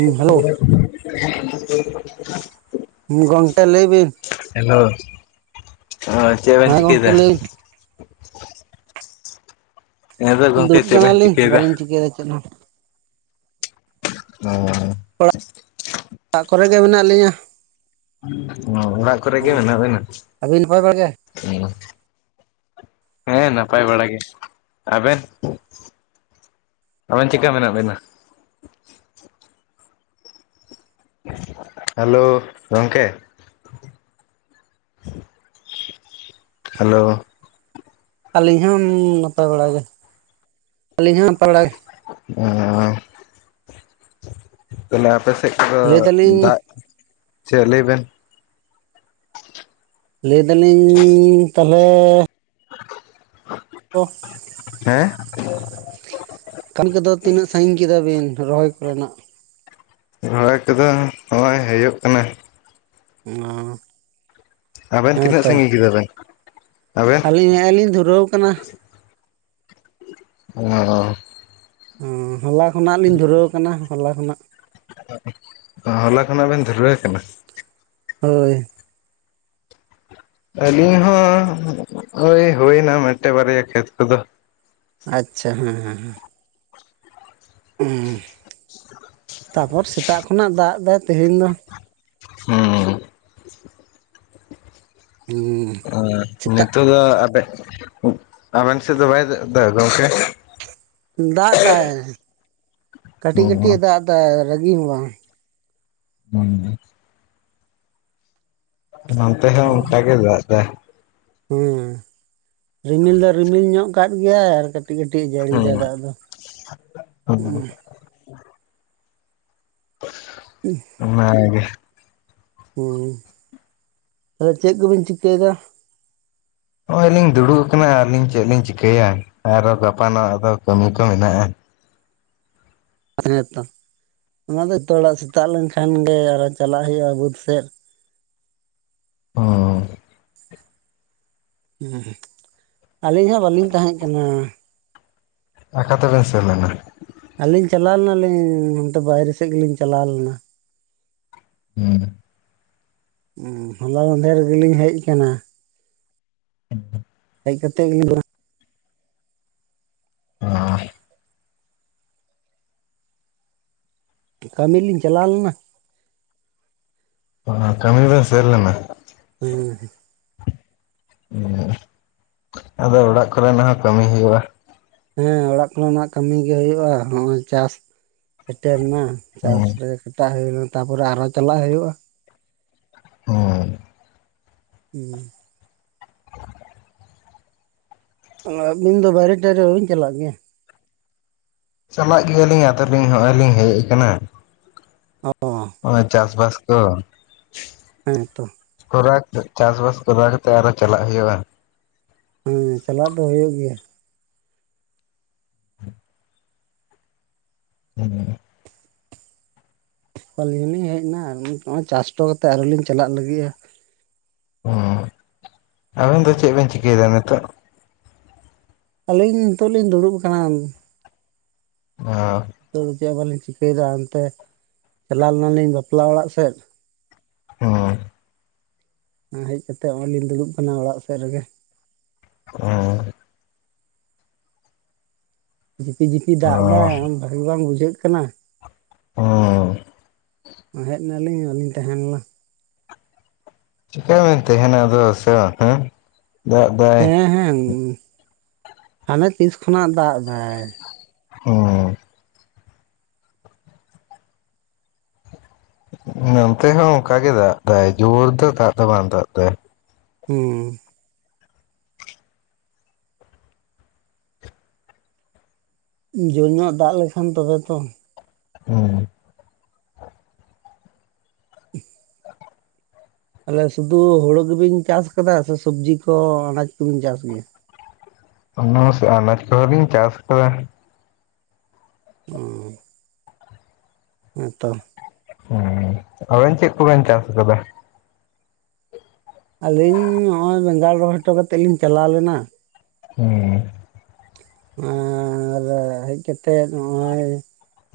ᱦᱮᱸ ᱦᱮᱞᱳ ᱜᱚᱱᱴᱮ ᱞᱟᱹᱭ ᱵᱤᱱ ᱦᱮᱞᱳ ᱱᱚᱜ-ᱚᱭ ᱪᱮᱫ ᱵᱮᱢ ᱦᱮᱸ ᱜᱚᱝᱠᱮ ᱪᱤᱠᱟᱹᱭᱫᱟ ᱞᱟᱹᱭ ᱦᱮᱸ ᱛᱚ ᱜᱚᱝᱠᱮ ᱫᱩᱲᱩᱵ ᱪᱮᱫ ᱵᱮᱱ ᱠᱟᱱᱟᱞᱤᱧ ᱪᱤᱠᱟᱹᱭᱮᱫᱟ? ᱵᱟᱞᱤᱧ ᱪᱤᱠᱟᱹᱭᱟ ᱪᱮᱫ ᱦᱚᱸ [unintelligible] ᱚᱲᱟᱜ ᱠᱚᱨᱮ ᱜᱮ ᱢᱮᱱᱟᱜ ᱞᱤᱧᱟᱹ ᱚᱻ ᱚᱲᱟᱜ ᱠᱚ ᱨᱮ ᱦᱮᱸ ᱜᱮ ᱢᱮᱱᱟᱜ ᱵᱮᱱᱟ ᱟᱹᱵᱤᱱ ᱱᱟᱯᱟᱭ ᱵᱟᱲᱟ ᱜᱮ ᱦᱮᱸ ᱱᱟᱯᱟᱭ ᱵᱟᱲᱟ ᱜᱮ ᱟᱵᱮᱱ ᱟᱵᱮᱱ ᱪᱮᱠᱟ ᱢᱮᱱᱟᱜ ᱵᱮᱱᱟ ᱦᱮᱞᱳ ᱜᱚᱝᱠᱮ ᱦᱮᱞᱳ ᱟᱹᱞᱤᱧ ᱦᱚᱸᱻ ᱱᱟᱯᱟᱭ ᱵᱟᱲᱟ ᱜᱮ ᱟᱹᱞᱤᱧ ᱦᱚᱸ ᱱᱟᱯᱟᱭ ᱵᱟᱲᱟ ᱜᱮ [unintelligible] ᱛᱟᱞᱦᱮ ᱟᱯᱮ ᱥᱮᱫ ᱠᱚ ᱞᱟᱹᱭ ᱫᱟᱞᱤᱧ ᱫᱟᱜ ᱪᱮᱫ ᱞᱟᱹᱭ ᱵᱮᱱ ᱞᱟᱹᱭ ᱫᱟᱞᱤᱧ ᱛᱟᱞᱦᱮ [inaudible] [unintelligible] ᱦᱮᱸ ᱠᱟᱹᱢᱤ ᱠᱚ ᱫᱚ ᱛᱤᱱᱟᱹᱜ ᱥᱟᱹᱜᱤᱧ ᱠᱮᱫᱟ ᱵᱤᱱ ᱨᱚᱦᱚᱭ ᱠᱚᱨᱮ ᱱᱟᱜ ᱨᱚᱦᱚᱭ ᱠᱚ ᱫᱚ ᱦᱳᱭ ᱦᱩᱭᱩᱜ ᱠᱟᱱᱟ ᱚ ᱟᱵᱮᱱ ᱦᱮᱸ ᱛᱤᱱᱟᱹᱜ ᱛᱚ ᱥᱟᱺᱜᱤᱧ ᱠᱮᱫᱟ ᱵᱮᱱ ᱟᱵᱮᱱ ᱟᱹᱞᱤᱧ ᱱᱮᱜ-ᱮ ᱞᱤᱧ ᱫᱷᱩᱨᱟᱹᱣ ᱠᱟᱱᱟ ᱚ [unintelligible] ᱦᱚᱞᱟ ᱠᱷᱚᱱᱟᱜ ᱞᱤᱧ ᱫᱷᱩᱨᱟᱹᱣ ᱟᱠᱟᱱᱟ ᱦᱚᱞᱟ ᱠᱷᱚᱱᱟᱜ ᱦᱚᱞᱟ ᱠᱷᱚᱱᱟᱜ ᱵᱮᱱ ᱫᱷᱩᱨᱣ ᱠᱟᱱᱟ ᱦᱳᱭ ᱟᱹᱞᱤᱧ ᱦᱚᱸ ᱳᱭ ᱦᱩᱭᱱᱟ ᱢᱮᱫᱴᱮᱡ ᱵᱟᱨᱭᱟ ᱠᱷᱮᱛ ᱠᱚ ᱫᱚ ᱟᱪᱪᱷᱟ ᱦᱮᱸ ᱦᱮᱸ ᱦᱮᱸ ᱚᱸᱻ, ᱛᱟᱯᱚᱨ ᱥᱮᱛᱟᱜ ᱠᱷᱚᱱᱟᱜ ᱫᱟᱜ ᱫᱟᱭ ᱛᱮᱦᱮᱧ ᱫᱚ ᱦᱩᱸ ᱦᱩᱸᱻ ᱚ ᱱᱤᱛᱚᱜ ᱫᱚ ᱟᱵᱮᱜ ᱟᱵᱮᱱ ᱥᱮᱫ ᱫᱚ ᱵᱟᱭ ᱫᱟᱜ ᱮᱫᱟ ᱜᱚᱝᱠᱮ ᱫᱟᱜ ᱫᱟᱭ ᱠᱟᱹᱴᱤᱡ ᱠᱟᱹᱴᱤᱡ ᱦᱩᱸ ᱮ ᱫᱟᱜ ᱮᱫᱟ ᱨᱟᱹᱜᱤ ᱦᱚᱸ ᱵᱟᱝ ᱦᱩᱸ ᱱᱚᱱᱛᱮ ᱦᱚᱸ ᱦᱩᱸ ᱚᱝᱠᱟ ᱜᱮ ᱫᱟᱜ ᱫᱟᱭ ᱦᱩᱸ, ᱨᱤᱢᱤᱞ ᱫᱚ ᱨᱤᱢᱤᱞ ᱧᱚᱜ ᱠᱟᱫ ᱜᱮᱭᱟᱭ ᱟᱨ ᱠᱟ ᱠᱟᱹᱴᱤᱡ ᱠᱟᱹᱴᱤᱡ ᱡᱟᱹᱲᱤᱭᱮᱫᱟ ᱦᱩᱸ ᱫᱟᱜ ᱫᱚ ᱩᱸ [inaudible] [unintelligible] ᱚᱱᱟᱜᱮ ᱦᱩᱸ ᱟᱫᱚ ᱪᱮᱫ ᱠᱚ ᱵᱤᱱ ᱪᱤᱠᱟᱹᱭ ᱫᱟ ᱱᱚᱜᱼᱚᱭ ᱞᱤᱧ ᱫᱩᱲᱩᱵ ᱟᱠᱟᱱᱟ ᱟᱨ ᱞᱤᱧ ᱪᱮᱫ ᱞᱤᱧ ᱪᱤᱠᱟᱹᱭᱟ ᱟᱨᱚ ᱜᱟᱯᱟᱱᱚᱜ ᱟᱫᱚ ᱠᱟᱹᱢᱤ ᱠᱚ ᱢᱮᱱᱟᱜᱼᱟ ᱦᱮᱸᱛᱚ ᱚᱱᱟ ᱜᱮᱛᱚ ᱦᱚᱲᱟᱜ ᱥᱮᱛᱟᱜ ᱞᱮᱱᱠᱷᱟᱱ ᱜᱮ ᱟᱨᱚ ᱪᱟᱞᱟᱜ ᱦᱩᱭᱩᱜ-ᱟ ᱵᱟᱹᱫᱽ ᱥᱮᱫ [unintelligible] ᱮᱸᱦᱮᱸ ᱟᱹᱞᱤᱧ ᱦᱟᱸ ᱵᱟᱹᱞᱤᱧ ᱛᱟᱦᱮᱸ ᱠᱟᱱᱟ᱾ ᱟᱠᱟᱛᱮ ᱵᱮᱱ ᱥᱮᱱ ᱞᱮᱱᱟ ᱟᱹᱞᱤᱧ ᱪᱟᱞᱟᱣ ᱞᱮᱱᱟᱞᱤᱧ ᱱᱚᱱᱛᱮ ᱵᱟᱭᱨᱮ ᱥᱮᱫ ᱜᱮᱞᱤᱧ ᱪᱟᱞᱟᱣ ᱞᱮᱱᱟ ᱦᱩᱸ ᱦᱚᱞᱟ ᱢᱟᱱᱫᱷᱮᱨ ᱨᱮᱜᱮᱞᱤᱧ ᱦᱮᱡ ᱟᱠᱟᱱᱟ [inaudible] ᱦᱮᱡ ᱠᱟᱛᱮᱫ ᱜᱮ ᱞᱤᱱ ᱨᱩᱣᱟᱹᱲᱼᱟ [inaudible] ᱠᱟᱹᱢᱤ ᱞᱤᱧ ᱪᱟᱞᱟᱣ ᱞᱮᱱᱟ ᱚᱱᱟ ᱠᱟᱹᱢᱤ ᱨᱮ ᱥᱮᱱ ᱞᱮᱱᱟ᱾ ᱦᱩᱸ ᱦᱮ᱾ [inaudible] ᱟᱫᱚ ᱚᱲᱟᱜ ᱠᱚᱨᱮᱱᱟᱜ ᱦᱚᱸ ᱠᱟᱹᱢᱤ ᱦᱩᱭᱩᱜᱼᱟ᱾ ᱦᱮᱸ ᱚᱲᱟᱜ ᱠᱚᱨᱮᱱᱟᱜ ᱠᱟᱹᱢᱤᱭ ᱜᱮ ᱦᱩᱭᱩᱜᱼᱟ ᱱᱚᱜᱼᱚᱭ ᱪᱟᱥ ᱥᱮᱴᱮᱨ ᱮᱱᱟ ᱪᱟᱥ ᱦᱩᱸ ᱨᱮ ᱥᱮᱛᱟᱜ ᱦᱩᱭᱱᱟ ᱛᱟᱯᱚᱨᱮ ᱟᱨᱦᱚᱸ ᱪᱟᱞᱟᱜ ᱦᱩᱭᱩᱜᱼᱟ᱾ ᱦᱮᱸ᱾ ᱩᱸ᱾ ᱚ ᱟᱹᱵᱤᱱ ᱫᱚ ᱵᱟᱹᱭᱨᱮᱼᱴᱟᱹᱭᱨᱮ ᱵᱟᱹᱵᱤᱱ ᱪᱟᱞᱟᱜ ᱜᱮᱭᱟ? ᱪᱟᱞᱟᱜ ᱜᱮᱭᱟᱞᱤᱧ ᱟᱫᱚ ᱞᱤᱧ ᱦᱚᱜᱼᱚᱭ ᱞᱤᱧ ᱦᱮᱡ ᱟᱠᱟᱱᱟ᱾ ᱚ ᱚᱸ ᱪᱟᱥ ᱵᱟᱥ ᱠᱚ ᱦᱟᱹᱱ ᱛᱚ᱾ ᱠᱚᱨᱟ ᱠᱟᱛᱮ ᱪᱟᱥᱼᱵᱟᱥ ᱠᱚᱨᱟᱣ ᱠᱟᱛᱮᱜ ᱟᱨᱚ ᱪᱟᱞᱟᱜ ᱦᱩᱭᱩᱜᱼᱟ᱾ ᱦᱩᱸ, ᱪᱟᱞᱟᱜ ᱫᱚ ᱦᱳᱭᱳᱜ ᱜᱮᱭᱟ᱾ [inaudible] ᱟᱹᱞᱤᱧ ᱞᱤᱧ ᱦᱮᱡ ᱮᱱᱟ ᱱᱤᱛ ᱱᱚᱜᱼᱚᱭ ᱟᱥᱴᱚ ᱠᱟᱛᱮᱫ ᱟᱨᱦᱚᱸ ᱞᱤᱧ ᱪᱟᱞᱟᱜ ᱞᱤᱜᱤ ᱟ᱾ ᱚ, ᱟᱵᱮᱱ ᱫᱚ ᱪᱮᱫ ᱵᱮᱱ ᱪᱤᱠᱟᱹᱭ ᱫᱟ ᱱᱮᱛᱚᱜ? ᱟᱹᱞᱤᱧ ᱱᱤᱛᱚᱜ ᱞᱤᱧ ᱫᱩᱲᱩᱵ ᱟᱠᱟᱱᱟ᱾ ᱚ᱾ ᱱᱤᱛᱚᱜ ᱫᱚ ᱪᱮᱜ ᱦᱚᱸ ᱵᱟᱹᱞᱤᱧ ᱪᱤᱠᱟᱹᱭ ᱫᱟ ᱚᱱᱛᱮ ᱪᱟᱞᱟᱣ ᱞᱮᱱᱟᱞᱤᱧ ᱵᱟᱯᱞᱟ ᱚᱲᱟᱜ ᱥᱮᱫ᱾ ᱦᱚᱭ᱾ ᱦᱮᱡ ᱠᱟᱛᱮᱜ ᱚᱼᱚᱭ ᱞᱤᱧ ᱫᱩᱲᱩᱵ ᱟᱠᱟᱱᱟ ᱚᱲᱟᱜ ᱥᱮᱜ ᱨᱮᱜᱮ᱾ [inaudible] ᱡᱷᱤᱯᱤᱼᱡᱤᱯᱤ ᱫᱟᱜ ᱚ ᱮᱫᱟᱭ ᱚᱸ ᱵᱷᱟᱜᱤ ᱵᱟᱝ ᱵᱩᱡᱷᱟᱹᱜ ᱠᱟᱱᱟ᱾ ᱚᱸᱻ᱾ ᱦᱮᱡ ᱮᱱᱟᱞᱤᱧ ᱵᱟᱹᱞᱤᱧ ᱛᱟᱦᱮᱸ ᱞᱮᱱᱟ᱾ ᱪᱤᱠᱟᱹ ᱵᱤᱱ ᱛᱟᱦᱮᱱᱟ ᱟᱫᱚ ᱦᱮᱸᱥᱮ ᱵᱟ ᱮᱸ᱾ ᱫᱟᱜ ᱫᱟ ᱦᱮᱸ, ᱦᱮᱸ, ᱦᱟᱱᱮ ᱛᱤᱥ ᱠᱷᱚᱱᱟᱜ ᱫᱟᱜ ᱮᱫᱟᱭ᱾ ᱦᱚᱸ᱾ ᱱᱚᱱᱛᱮ ᱦᱚᱸ ᱚᱱᱠᱟᱜ ᱜᱮ ᱫᱟᱜ ᱫᱟᱭ ᱡᱳᱨ ᱫᱚ ᱫᱟᱜ ᱫᱚ ᱵᱟᱝ ᱫᱟᱜ ᱫᱟᱭ᱾ ᱦᱩᱸ᱾ ᱡᱳᱨᱧᱚᱜ ᱫᱟᱜ ᱞᱮᱠᱷᱟᱱ ᱛᱚᱵᱮ ᱛᱚ᱾ ᱦᱩᱸ᱾ [inaudible] ᱛᱟᱦᱚᱞᱮ ᱥᱩᱫᱷᱩ ᱦᱩᱲᱩ ᱜᱮᱵᱤᱱ ᱪᱟᱥ ᱟᱠᱟᱫᱟ ᱥᱮ ᱥᱚᱵᱽᱡᱤ ᱠᱚ ᱟᱱᱟᱡ ᱠᱚᱵᱤᱱ ᱪᱟᱥ ᱜᱮᱭᱟ ᱚᱱᱟ ᱟᱱᱟᱡᱽ ᱠᱚᱦᱚ ᱞᱤᱧ ᱪᱟᱥ ᱟᱠᱟᱫᱟ ᱦᱩᱸ ᱦᱮᱸᱛᱚ ᱦᱩᱸ ᱟᱵᱮᱱ ᱪᱮᱫ ᱠᱚ ᱵᱤᱱ ᱪᱟᱥ ᱠᱟᱫᱟ ᱟᱹᱞᱤᱧ ᱱᱚᱜᱼᱚᱭ ᱵᱮᱜᱟᱲ ᱨᱚᱦᱚᱭ ᱦᱚᱴᱚ ᱠᱟᱛᱮᱫ ᱞᱤᱧ ᱪᱟᱞᱟᱣ ᱞᱮᱱᱟ ᱦᱩᱸ ᱟᱨ ᱦᱮᱡ ᱠᱟᱛᱮᱫ ᱱᱚᱜᱼᱚᱭ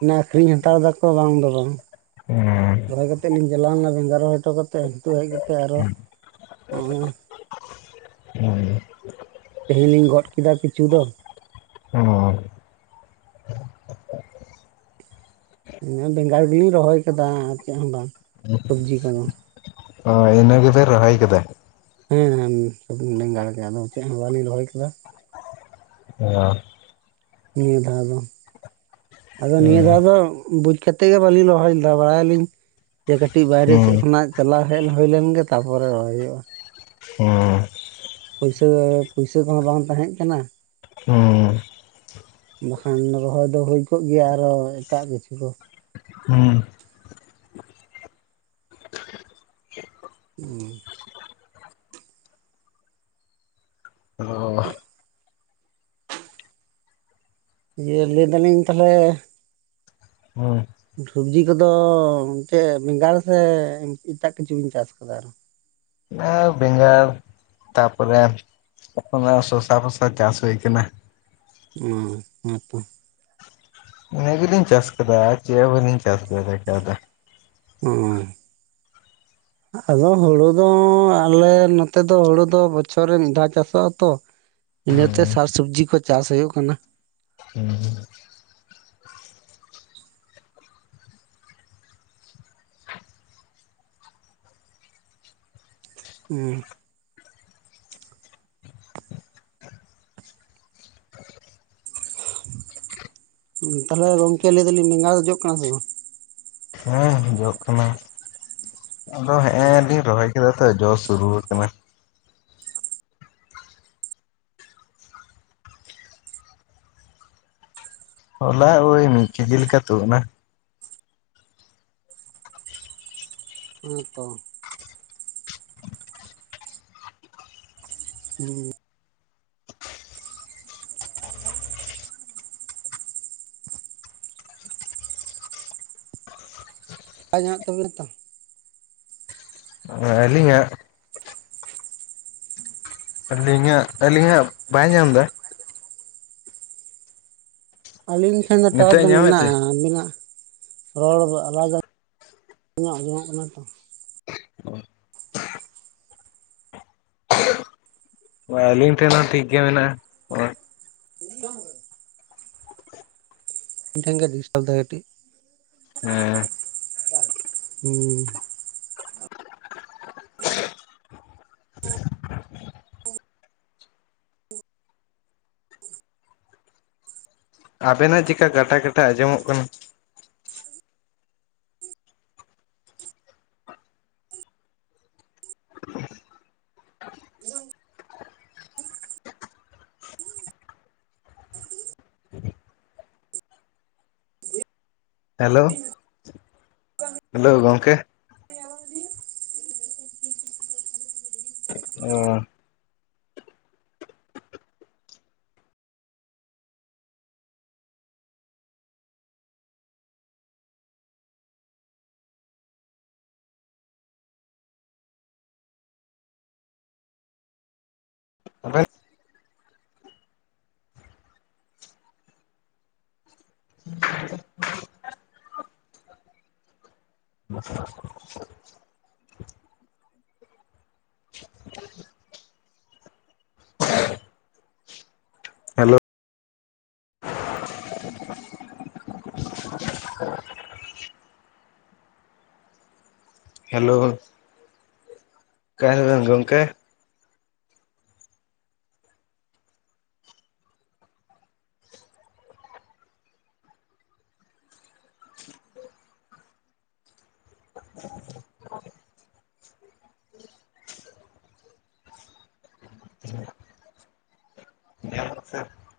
ᱚᱱᱟ ᱟᱹᱠᱷᱨᱤᱧ ᱦᱟᱛᱟᱣ ᱫᱟᱠᱚ ᱵᱟᱝ ᱫᱚ ᱵᱟᱝ᱾ ᱦᱩᱸ ᱨᱚᱦᱚᱭ ᱠᱟᱛᱮᱫ ᱞᱤᱧ ᱪᱟᱞᱟᱣ ᱞᱮᱱᱟ ᱵᱮᱸᱜᱟᱲ ᱨᱚᱦᱚᱭ ᱦᱚᱴᱚ ᱠᱟ ᱛᱚ ᱱᱤᱛᱳᱜ ᱦᱮᱡ ᱠᱟᱛᱮ ᱟᱨᱚ ᱚᱸᱭ ᱩᱸ᱾ ᱛᱮᱦᱮᱧ ᱞᱤᱧ ᱜᱚᱫ ᱠᱮᱫᱟ ᱠᱤᱪᱷᱩ ᱫᱚ᱾ ᱦᱩᱸ ᱱᱚ ᱵᱮᱸᱜᱟᱲ ᱜᱮᱞᱤᱧ ᱨᱚᱦᱚᱭ ᱠᱟᱫᱟ ᱟᱨ ᱪᱮᱫ ᱦᱚᱸ ᱵᱟᱝ ᱥᱚᱵᱡᱤ ᱠᱚᱫᱚ᱾ ᱦᱳᱭ, ᱤᱱᱟᱹ ᱜᱮᱵᱮᱱ ᱨᱚᱦᱚᱭ ᱠᱟᱫᱟ᱾ ᱦᱮᱸᱱ ᱥᱩᱫᱩ ᱵᱮᱸᱜᱟᱲ ᱜᱮ ᱟᱫᱚ ᱪᱮᱫ ᱦᱚᱸ ᱵᱟᱹᱞᱤᱧ ᱨᱚᱦᱚᱭ ᱠᱟᱫᱟ᱾ ᱚ᱾ ᱱᱤᱭᱟᱹ ᱫᱷᱟᱣ ᱫᱚ ᱟᱫᱚ ᱱᱤᱭᱟᱹ ᱦᱩᱸ ᱫᱷᱟᱣ ᱫᱚ ᱵᱩᱡ ᱠᱟᱛᱮᱫ ᱜᱮ ᱵᱟᱹᱞᱤᱧ ᱨᱚᱦᱚᱭ ᱞᱮᱫᱟ ᱵᱟᱲᱟᱭᱟᱞᱤᱧ ᱡᱮ ᱠᱟᱹᱴᱤᱡ ᱵᱟᱭᱨᱮ ᱦᱩᱸ ᱥᱮᱫ ᱠᱷᱚᱱᱟᱜ ᱪᱟᱞᱟᱣ ᱦᱮᱡ ᱦᱩᱭ ᱞᱮᱱ ᱜᱮ ᱛᱟᱯᱚᱨᱮ ᱨᱚᱦᱚᱭ ᱦᱩᱭᱩᱜᱼᱟ ᱦᱩᱸ ᱯᱩᱭᱥᱟᱹ ᱯᱩᱭᱥᱟᱹ ᱠᱚ ᱦᱚᱸ ᱵᱟᱝ ᱛᱟᱦᱮᱸ ᱠᱟᱱᱟ ᱦᱩᱸ ᱵᱟᱠᱷᱟᱱ ᱨᱚᱦᱚᱭ ᱫᱚ ᱦᱩᱭ ᱠᱚᱜ ᱜᱮᱭᱟ ᱟᱨᱚ ᱮᱴᱟᱜ ᱠᱤᱪᱷᱩ ᱠᱚ ᱦᱩᱸ ᱦᱩᱸ ᱚ ᱤᱭᱟᱹ ᱞᱟᱹᱭ ᱫᱟᱞᱤᱧ ᱛᱟᱞᱦᱮ ᱦᱳᱭ ᱥᱚᱵᱽᱡᱤ ᱠᱚ ᱫᱚ ᱢᱤᱫᱴᱮᱱ ᱵᱮᱸᱜᱟᱲ ᱥᱮ ᱮᱴᱟᱜ ᱠᱤᱪᱷᱩ ᱵᱮᱱ ᱪᱟᱥ ᱠᱟᱫᱟ ᱟᱨᱚ ᱟᱨ ᱵᱮᱸᱜᱟᱲ ᱛᱟᱨᱯᱚᱨᱮ ᱚᱱᱟ ᱥᱚᱥᱟ-ᱯᱷᱚᱥᱟ ᱪᱟᱥ ᱦᱩᱭ ᱠᱟᱱᱟ ᱦᱩᱸ ᱦᱩᱸ ᱤᱱᱟᱹ ᱜᱮ ᱞᱤᱧ ᱪᱟᱥ ᱟᱠᱟᱫᱟ ᱟᱨ ᱪᱮᱫ ᱦᱚᱸ ᱵᱟᱹᱞᱤᱧ ᱪᱟᱥ ᱫᱟᱲᱮ ᱠᱟᱣᱫᱟ ᱩ ᱦᱩᱸ ᱟᱫᱚ ᱦᱩᱲᱩ ᱫᱚ ᱟᱞᱮ ᱱᱚᱛᱮ ᱫᱚ ᱦᱩᱲᱩ ᱫᱚ ᱵᱚᱪᱷᱚᱨ ᱨᱮ ᱢᱤᱫ ᱫᱷᱟᱣ ᱪᱟᱥᱚᱜ-ᱟ ᱛᱚ ᱤᱱᱟᱹᱛᱮ ᱥᱟᱠ ᱦᱩᱸ ᱥᱚᱵᱽᱡᱤ ᱠᱚ ᱪᱟᱥ‌ ᱦᱩᱭᱩᱜ ᱠᱟᱱᱟ ᱦᱩᱸ ᱦᱩᱸ ᱦᱩᱸ ᱛᱟᱞᱦᱮ ᱜᱚᱝᱠᱮ ᱞᱟᱹᱭ ᱫᱟᱞᱤᱧ ᱵᱮᱸᱜᱟᱲ ᱫᱚ ᱡᱚᱜ ᱠᱟᱱᱟ ᱥᱮ ᱵᱟᱝ ᱦᱮᱸ ᱡᱚᱜ ᱠᱟᱱᱟ ᱦᱮᱸ ᱪᱮᱫᱟᱜ ᱥᱮ ᱡᱚᱥ ᱥᱩᱨᱩᱣᱟᱠᱟᱱᱟ ᱦᱚᱞᱟ ᱳᱭ ᱢᱤᱫ ᱠᱮᱡᱤ ᱞᱮᱠᱟ ᱛᱩᱫ ᱮᱱᱟ ᱦᱮᱸᱛᱚ ᱦᱩᱸ ᱟᱡ ᱧᱟᱢᱟᱜ ᱛᱟᱵᱤᱱ ᱛᱚ ᱟᱹᱞᱤᱧᱟᱜ ᱟᱹᱞᱤᱧᱟᱜ ᱟᱹᱞᱤᱧᱟᱜ ᱵᱟᱭ ᱧᱟᱢ ᱮᱫᱟ ᱟᱹᱞᱤᱧ ᱴᱷᱮᱱ ᱫᱚ ᱴᱟᱣᱟᱨ ᱱᱤᱛᱚᱜ ᱮ ᱫᱚ ᱧᱟᱢᱮᱫ ᱛᱮ ᱢᱮᱱᱟᱜᱼᱟ ᱟᱹᱵᱤᱱᱟᱜ ᱨᱚᱲ ᱫᱚ ᱟᱞᱟᱫᱟ ᱟᱞᱤᱧᱟᱜ ᱟᱸᱡᱚᱢᱚᱜ ᱠᱟᱱᱟ ᱛᱚ ᱵᱟ, ᱟᱹᱞᱤᱧ ᱴᱷᱮᱱ ᱦᱚᱸ ᱴᱷᱤᱠ ᱜᱮ ᱢᱮᱱᱟᱜ-ᱟ ᱦᱚᱸᱜ-ᱚᱭ ᱤᱧ ᱴᱷᱮᱱ ᱜᱮ ᱰᱤᱥᱴᱟᱵᱮᱫᱟᱭ ᱠᱟᱹᱴᱤᱡ ᱦᱮᱸ ᱦᱩᱸ ᱟᱵᱮᱱᱟᱜ ᱪᱮᱠᱟ ᱠᱟᱴᱟ ᱠᱟᱴᱟ ᱟᱸᱡᱚᱢᱚᱜ ᱠᱟᱱᱟ ᱦᱮᱞᱳ ᱦᱮᱞᱳ ᱜᱚᱝᱠᱮ ᱚ [inaudible] ᱦᱮᱞᱳ ᱦᱮᱞᱳ ᱡᱚᱦᱟᱸᱨ ᱜᱮ ᱜᱚᱢᱠᱮ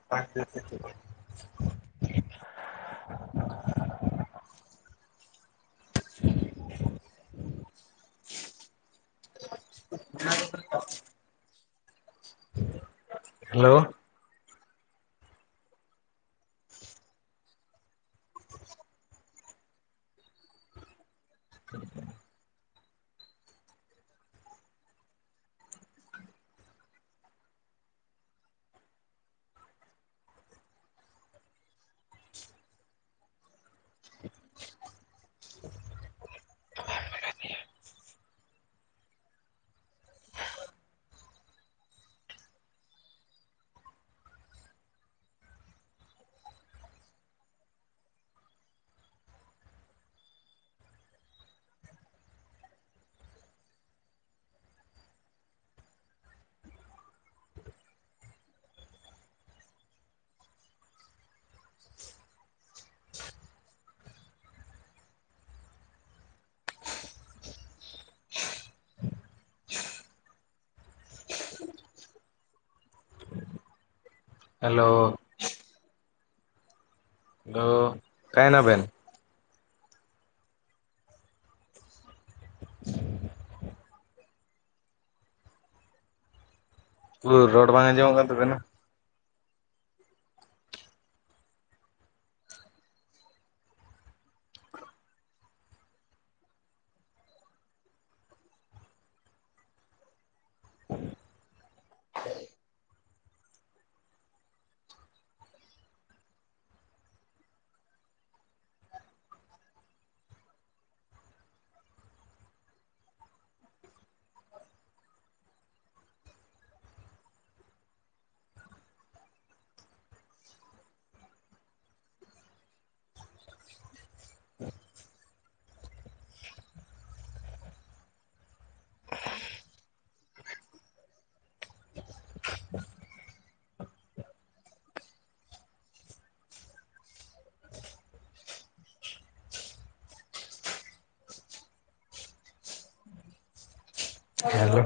[inaudible] ᱦᱮᱞᱳ ᱦᱮᱞᱳ ᱦᱮᱞᱳ ᱚᱠᱟᱭ ᱱᱟᱵᱮᱱ ᱨᱚᱲ ᱵᱟᱝ ᱟᱸᱡᱚᱢᱚᱜ ᱠᱟᱱ ᱛᱟᱵᱮᱱᱟ ᱦᱮᱞᱳ